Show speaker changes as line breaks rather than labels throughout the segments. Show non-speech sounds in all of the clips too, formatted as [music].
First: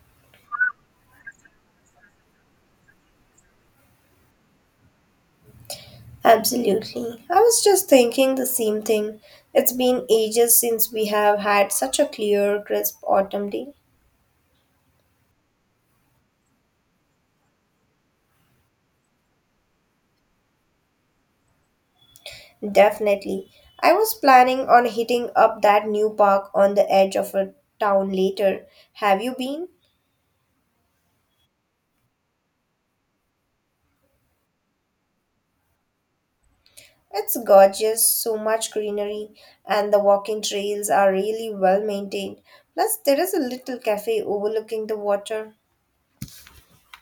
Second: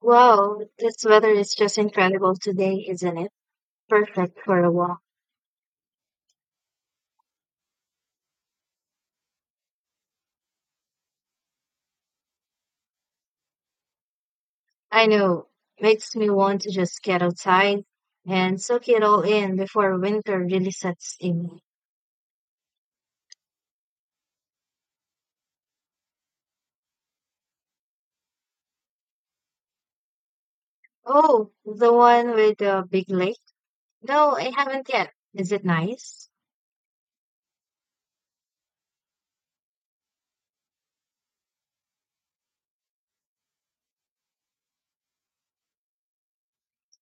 Wow, this weather is just incredible today, isn't it? Perfect for a walk.
Absolutely. I was just thinking the same thing. It's been ages since we have had such a clear, crisp autumn day.
I know, makes me want to just get outside and soak it all in before winter really sets in.
Definitely. I was planning on hitting up that new park on the edge of a town later. Have you been?
Oh, the one with the big lake? No, I haven't yet. Is it nice?
It's gorgeous, so much greenery, and the walking trails are really well maintained. Plus, there is a little cafe overlooking the water.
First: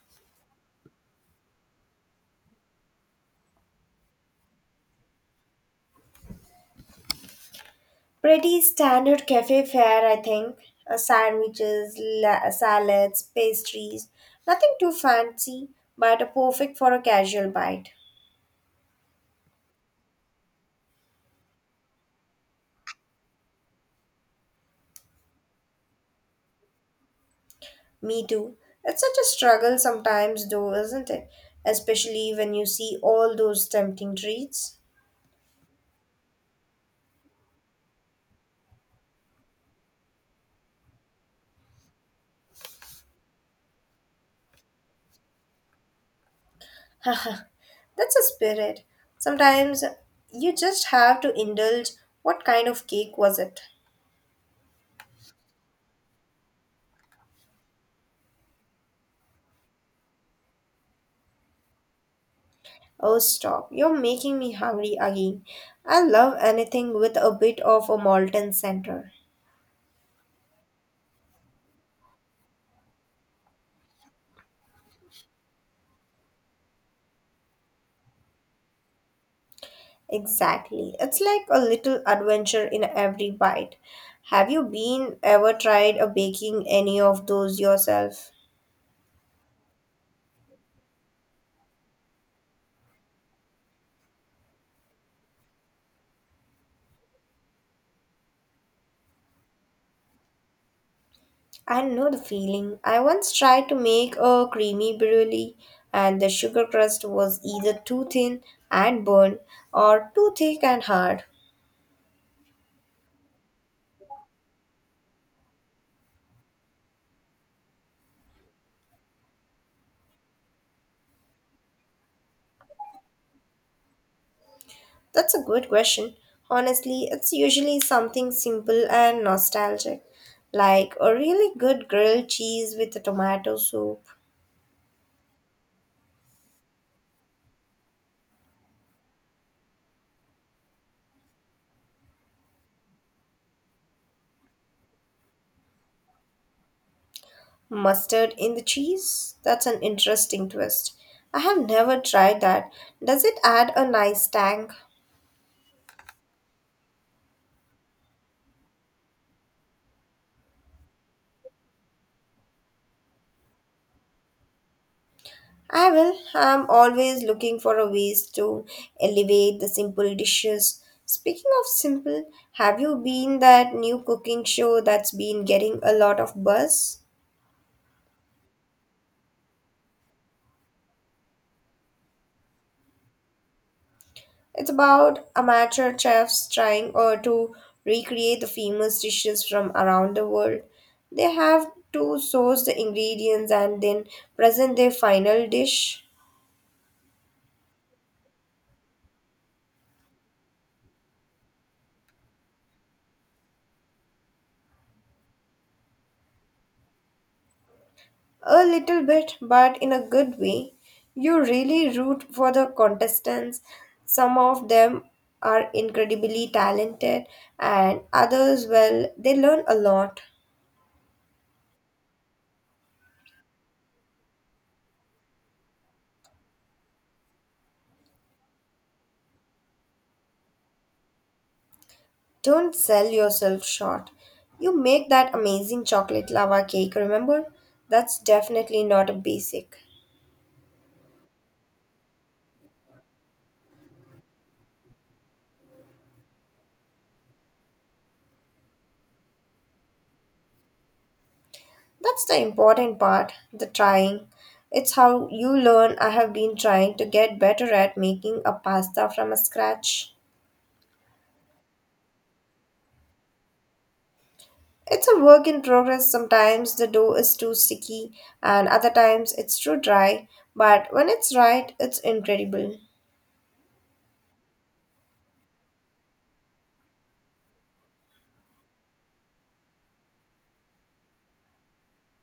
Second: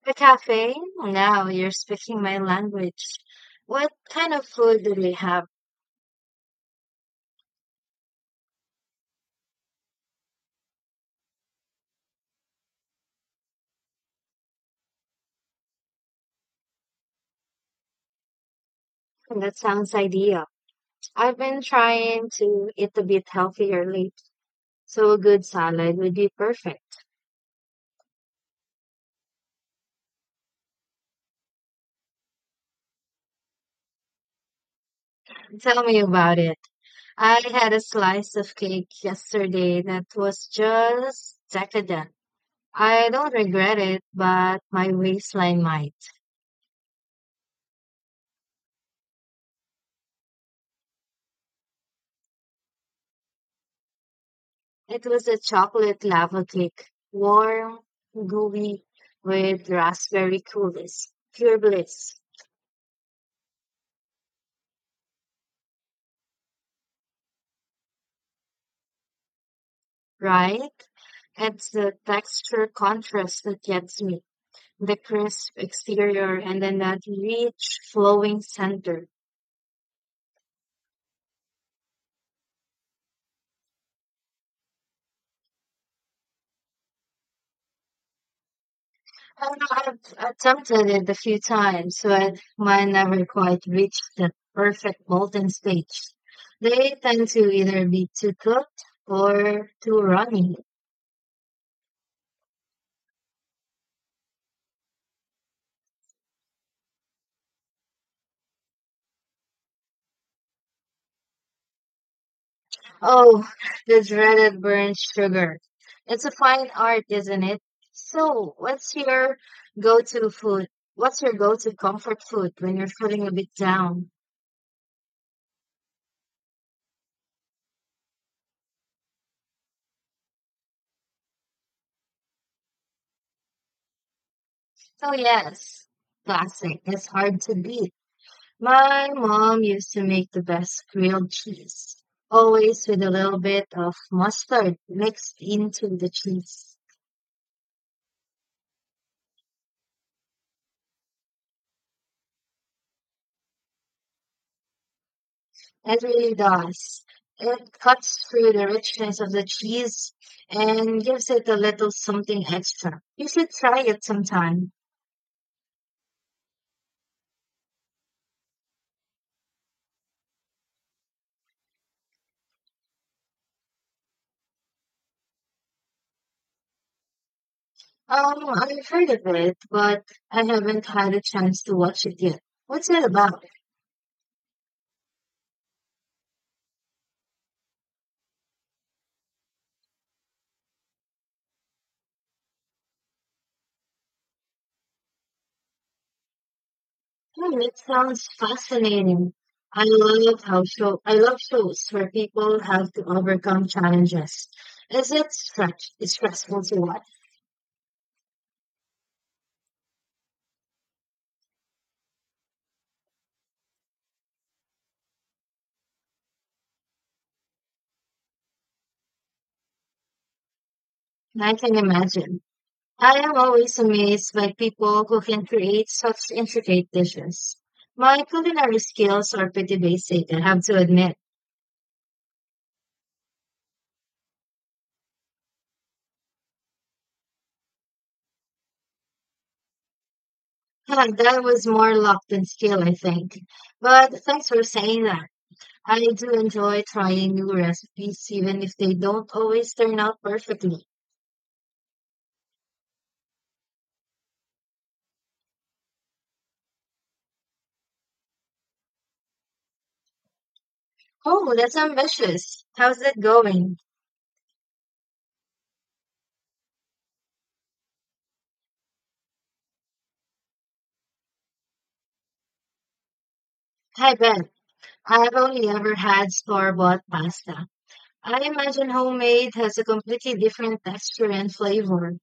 The cafe? Now you're speaking my language. What kind of food do they have?
Pretty standard cafe fare, I think. Sandwiches, salads, pastries. Nothing too fancy, but perfect for a casual bite.
That sounds ideal. I've been trying to eat a bit healthier lately, so a good salad would be perfect.
Me too. It's such a struggle sometimes, though, isn't it? Especially when you see all those tempting treats.
Tell me about it. I had a slice of cake yesterday that was just decadent. I don't regret it, but my waistline might.
[laughs] Haha, that's a spirit. Sometimes you just have to indulge. What kind of cake was it?
It was a chocolate lava cake, warm, gooey, with raspberry coulis. Pure bliss,
Oh, stop. You're making me hungry again. I love anything with a bit of a molten center.
right? It's the texture contrast that gets me. The crisp exterior and then that rich flowing center.
Exactly. It's like a little adventure in every bite. Have you been ever tried a baking any of those yourself?
I know I've attempted it a few times, but mine never quite reached the perfect molten stage. They tend to either be too cooked or too runny.
I know the feeling. I once tried to make a creamy brulee, and the sugar crust was either too thin and burned or too thick and hard.
Oh, the dreaded burnt sugar. It's a fine art, isn't it? So, go-to food? What's your go-to comfort food when you're feeling a bit down?
That's a good question. Honestly, it's usually something simple and nostalgic, like a really good grilled cheese with a tomato soup,
Oh, yes, classic. It's hard to beat. My mom used to make the best grilled cheese, always with a little bit of mustard mixed into the cheese.
mustard in the cheese. That's an interesting twist. I have never tried that. Does it add a nice tang?
It really does. It cuts through the richness of the cheese and gives it a little something extra. You should try it sometime.
I will. I'm always looking for a ways to elevate the simple dishes. Speaking of simple, have you been that new cooking show that's been getting a lot of buzz?
I've heard of it, but I haven't had a chance to watch it yet. What's it about?
It's about amateur chefs trying to recreate the famous dishes from around the world. They have to source the ingredients and then present their final dish.
Hmm, it sounds fascinating. I love shows where people have to overcome challenges. Is it stressful to watch?
A little bit, but in a good way. You really root for the contestants. Some of them are incredibly talented, and others, well, they learn a lot.
I can imagine. I am always amazed by people who can create such intricate dishes. My culinary skills are pretty basic, I have to admit. [laughs]
Don't sell yourself short. You make that amazing chocolate lava cake, remember? That's definitely not a basic.
Huh, that was more luck than skill, I think. But thanks for saying that. I do enjoy trying new recipes even if they don't always turn out perfectly.
That's the important part, the trying. It's how you learn. I have been trying to get better at making a pasta from scratch.
Oh, that's ambitious. How's that going?
It's a work in progress. Sometimes the dough is too sticky, and other times it's too dry. But when it's right, it's incredible.
I bet. I have only ever had store-bought pasta. I imagine homemade has a completely different texture and flavor.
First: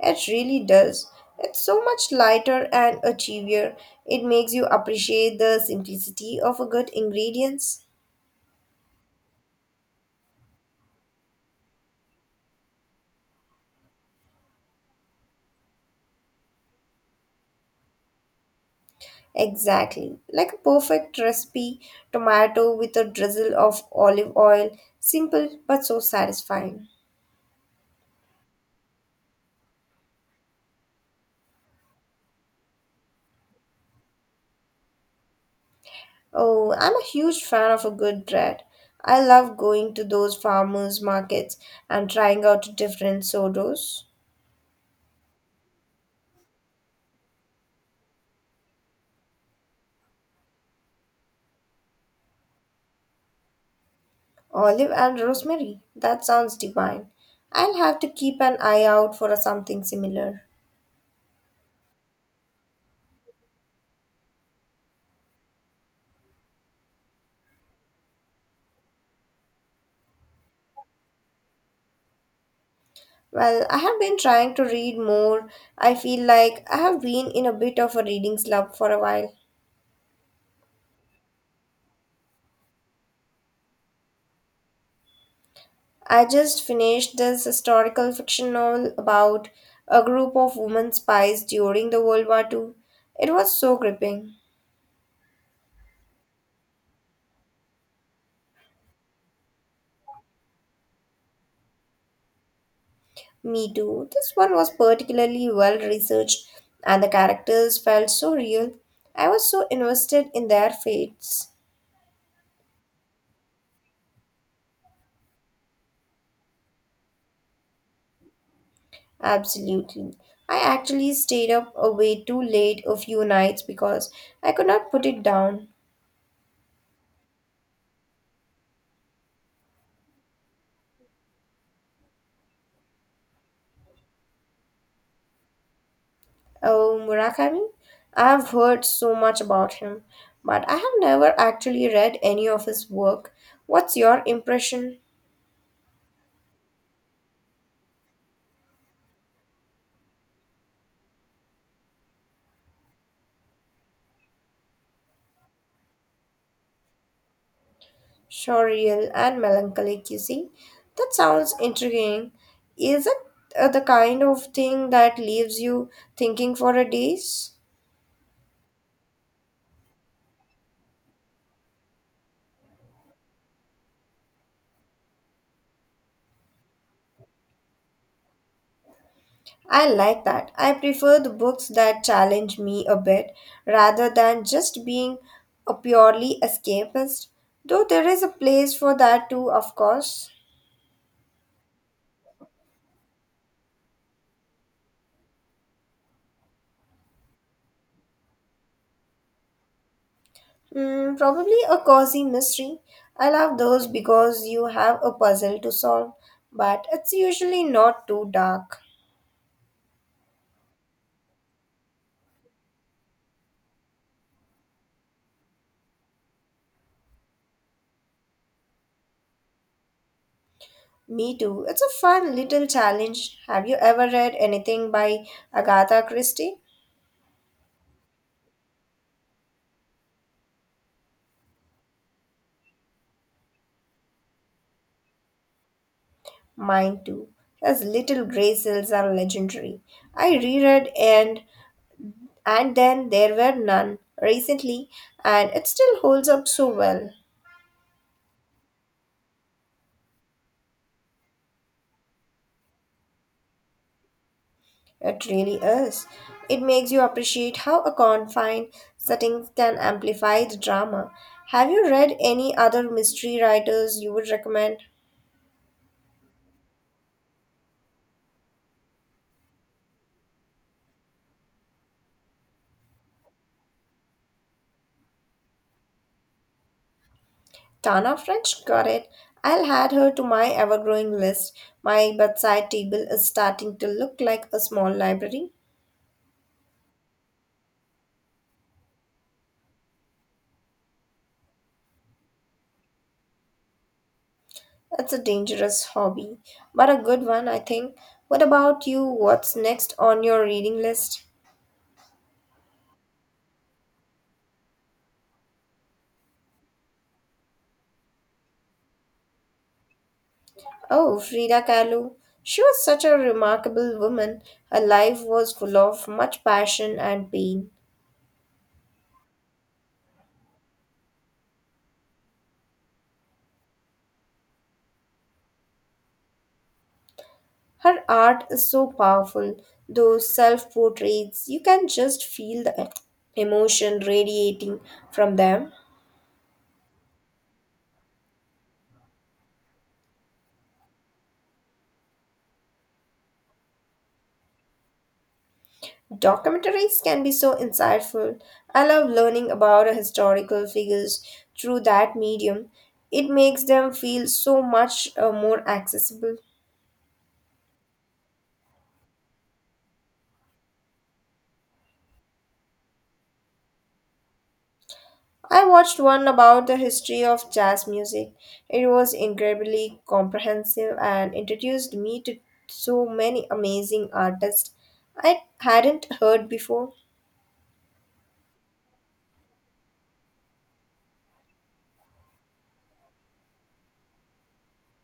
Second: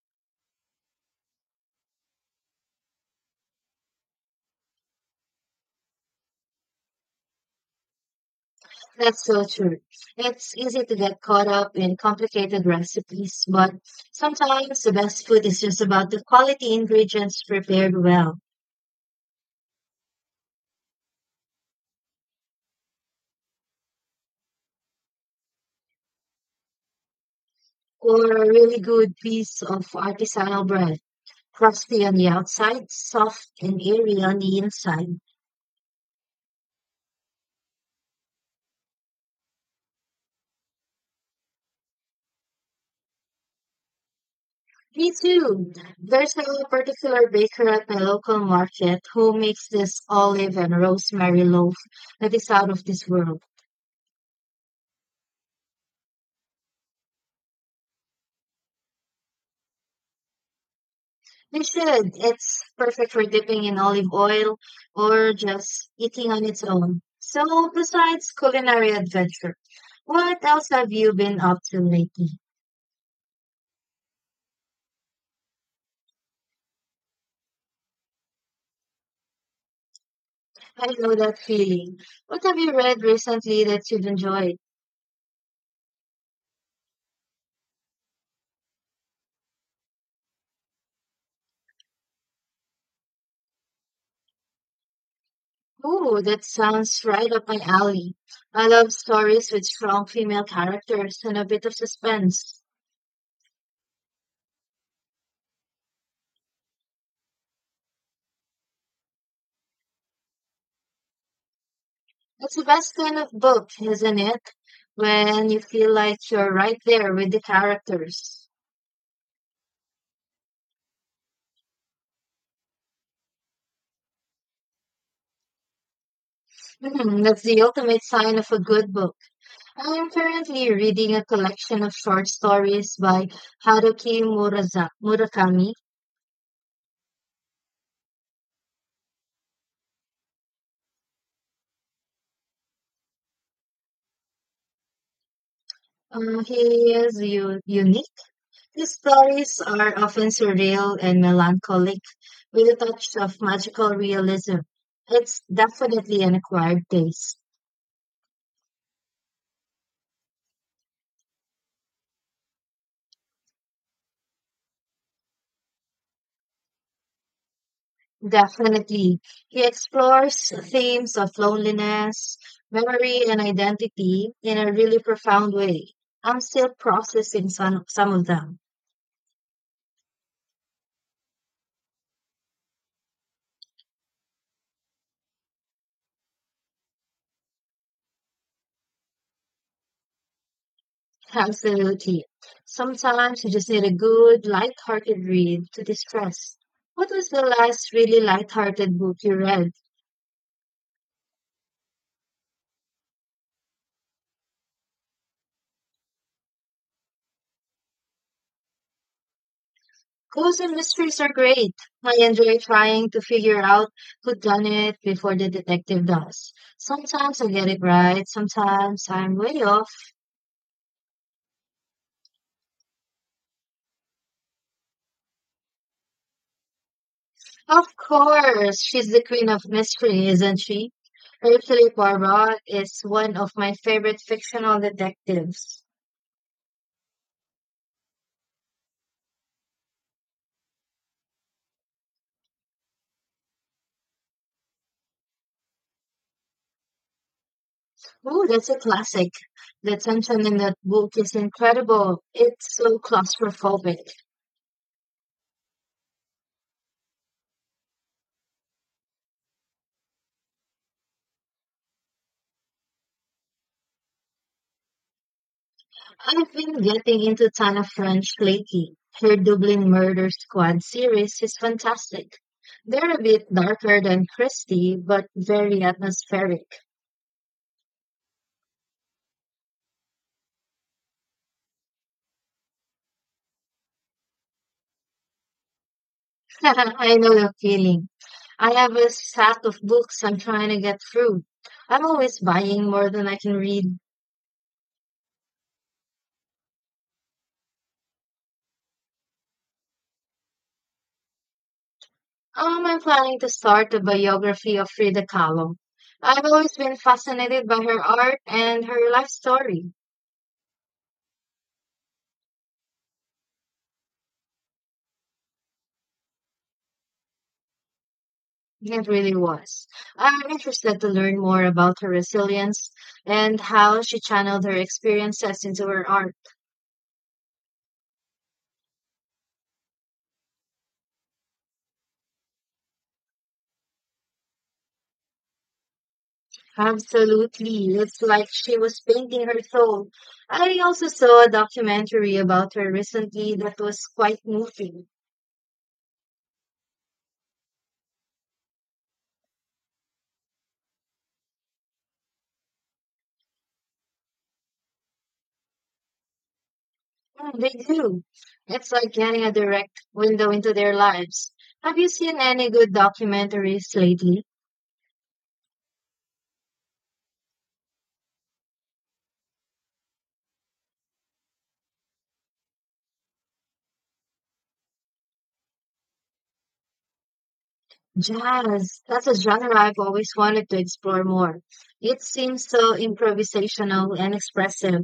It really does. It's so much lighter and achievier. It makes you appreciate the simplicity of a good ingredients.
That's so true. It's easy to get caught up in complicated recipes, but sometimes the best food is just about the quality ingredients prepared well,
Exactly. Like a perfect recipe, tomato with a drizzle of olive oil. Simple but so satisfying.
or a really good piece of artisanal bread, crusty on the outside, soft and airy on the inside.
Oh, I'm a huge fan of a good bread. I love going to those farmers markets and trying out different sourdough.
Me too. There's a particular baker at my local market who makes this olive and rosemary loaf that is out of this world.
Olive and rosemary. That sounds divine. I'll have to keep an eye out for something similar.
You should. It's perfect for dipping in olive oil or just eating on its own. So, besides culinary adventure, what else have you been up to lately?
Well, I have been trying to read more. I feel like I have been in a bit of a reading slump for a while.
I know that feeling. What have you read recently that you've enjoyed?
I just finished this historical fiction novel about a group of women spies during the World War Two. It was so gripping.
Oh, that sounds right up my alley. I love stories with strong female characters and a bit of suspense.
Me too. This one was particularly well researched and the characters felt so real. I was so invested in their fates.
It's the best kind of book, isn't it? When you feel like you're right there with the characters.
Absolutely. I actually stayed up way too late a few nights because I could not put it down.
Hmm, that's the ultimate sign of a good book. I'm currently reading a collection of short stories by Murakami.
Oh, Murakami? I've heard so much about him, but I have never actually read any of his work. What's your impression?
He is unique. His stories are often surreal and melancholic, with a touch of magical realism. It's definitely an acquired taste.
Surreal and melancholic, you see? That sounds intriguing. Is it the kind of thing that leaves you thinking for a days?
Definitely. He explores themes of loneliness, memory, and identity in a really profound way. I'm still processing some of them.
I like that. I prefer the books that challenge me a bit rather than just being a purely escapist. Though there is a place for that too, of course.
Absolutely. Sometimes you just need a good, light-hearted read to distress. What was the last really light-hearted book you read?
Mm, probably a cozy mystery. I love those because you have a puzzle to solve, but it's usually not too dark.
Clues and mysteries are great. I enjoy trying to figure out who done it before the detective does. Sometimes I get it right, sometimes I'm way off.
Me too. It's a fun little challenge. Have you ever read anything by Agatha Christie?
Of course, she's the queen of mystery, isn't she? Hercule Poirot is one of my favorite fictional detectives.
Mine too. His Little Grey Cells are legendary. I reread and then there were none recently, and it still holds up so well.
Oh, that's a classic. The tension in that book is incredible. It's so claustrophobic.
It really is. It makes you appreciate how a confined setting can amplify the drama. Have you read any other mystery writers you would recommend?
I've been getting into a ton of French lately. Her Dublin Murder Squad series is fantastic. They're a bit darker than Christie, but very atmospheric.
Tana French got it. I'll add her to my ever growing list. My bedside table is starting to look like a small library.
[laughs] I know the feeling. I have a stack of books I'm trying to get through. I'm always buying more than I can read.
It's a dangerous hobby, but a good one, I think. What about you? What's next on your reading list?
I'm planning to start a biography of Frida Kahlo. I've always been fascinated by her art and her life story.
Oh, Frida Kahlo. She was such a remarkable woman. Her life was full of much passion and pain.
It really was. I'm interested to learn more about her resilience and how she channeled her experiences into her art.
Her art is so powerful. Those self portraits, you can just feel the emotion radiating from them.
Absolutely. It's like she was painting her soul. I also saw a documentary about her recently that was quite moving.
Documentaries can be so insightful. I love learning about historical figures through that medium. It makes them feel so much more accessible.
Mm, they do. It's like getting a direct window into their lives. Have you seen any good documentaries lately?
I watched one about the history of jazz music. It was incredibly comprehensive and introduced me to so many amazing artists I hadn't heard before.
Jazz, that's a genre I've always wanted to explore more. It seems so improvisational and expressive.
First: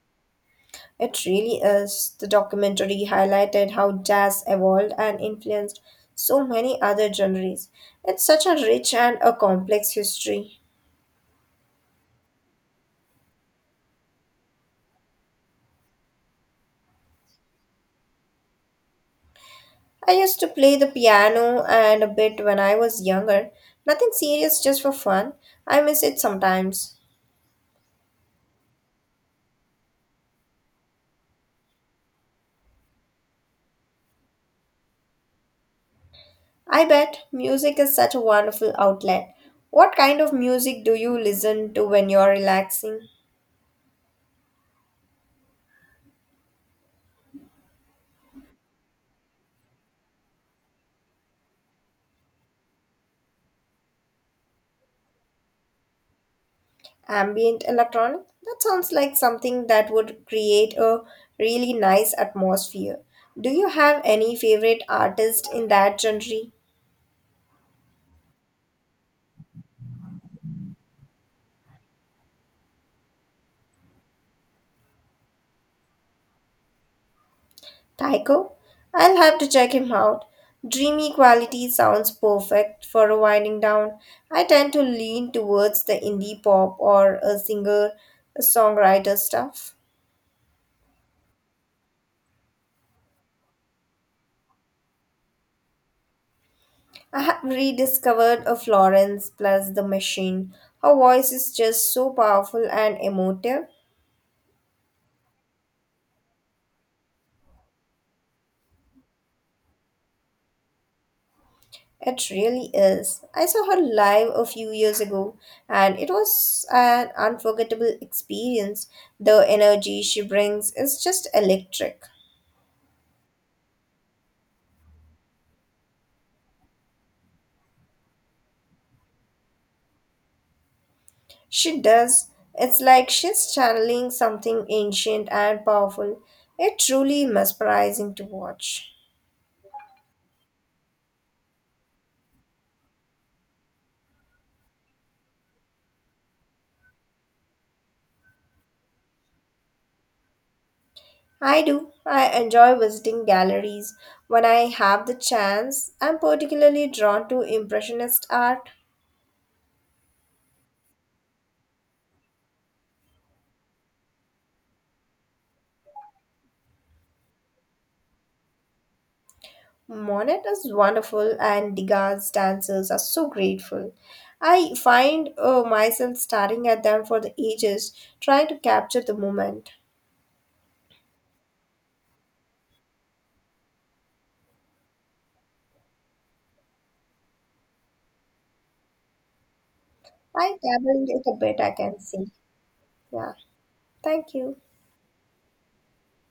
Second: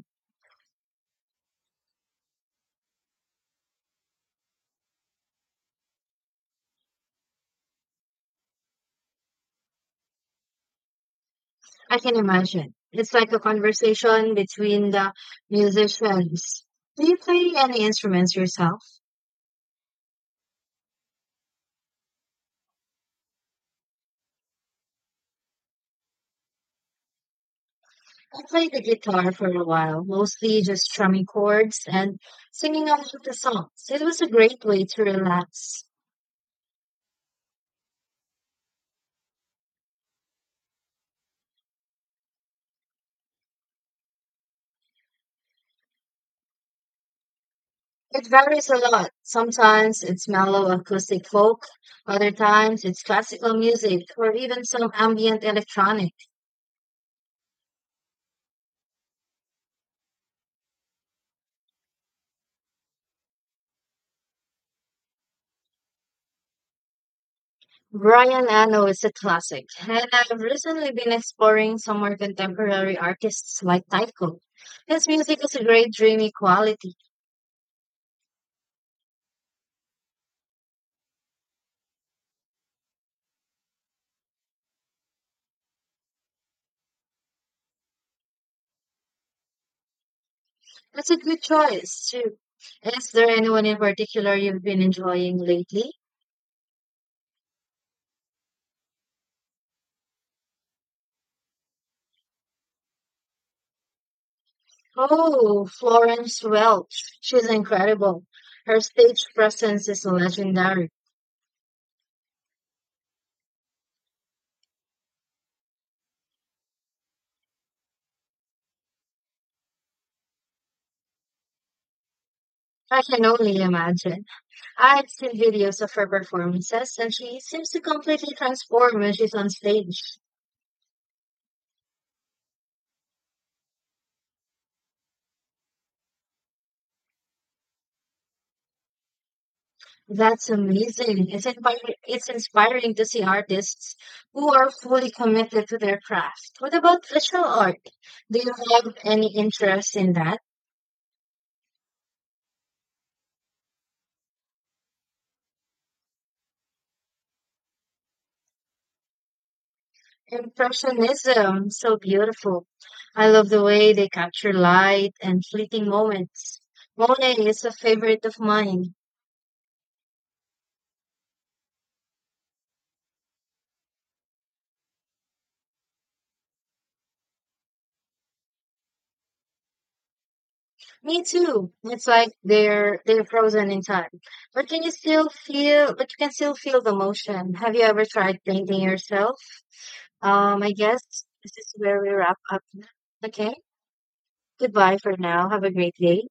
It really is. The documentary highlighted how jazz evolved and influenced so many other genres. It's such a rich and a complex history.
I can imagine. It's like a conversation between the musicians. Do you play any instruments yourself?
I used to play the piano and a bit when I was younger. Nothing serious, just for fun. I miss it sometimes.
I played the guitar for a while, mostly just strumming chords and singing along with the songs. It was a great way to relax.
I bet music is such a wonderful outlet. What kind of music do you listen to when you're relaxing?
It varies a lot. Sometimes it's mellow acoustic folk, other times it's classical music or even some ambient electronic.
Ambient electronic? That sounds like something that would create a really nice atmosphere. Do you have any favorite artist in that genre?
Brian Eno is a classic, and I've recently been exploring some more contemporary artists like Tycho. His music has a great dreamy quality.
Tycho? I'll have to check him out. Dreamy quality sounds perfect for a winding down. I tend to lean towards the indie pop or a singer songwriter stuff.
That's a good choice, too. Is there anyone in particular you've been enjoying lately?
I have rediscovered a Florence plus the machine. Her voice is just so powerful and emotive.
Oh, Florence Welch. She's incredible. Her stage presence is legendary.
It really is. I saw her live a few years ago and it was an unforgettable experience. The energy she brings is just electric.
I can only imagine. I've seen videos of her performances, and she seems to completely transform when she's on stage.
She does. It's like she's channeling something ancient and powerful. It's truly mesmerizing to watch.
That's amazing. It's inspiring to see artists who are fully committed to their craft. What about visual art? Do you have any interest in that?
I do. I enjoy visiting galleries when I have the chance. I'm particularly drawn to Impressionist art.
Impressionism, so beautiful. I love the way they capture light and fleeting moments. Monet is a favorite of mine.
Monet is wonderful, and Degas' dancers are so grateful. I find myself staring at them for the ages, trying to capture the moment.
Me too. It's like they're frozen in time. But you can still feel the motion. Have you ever tried painting yourself?
I
I guess
dabbled it a
this
bit, I
is
can
where we
see.
wrap up.
Yeah,
Okay.
thank you.
Goodbye for now. Have a great day.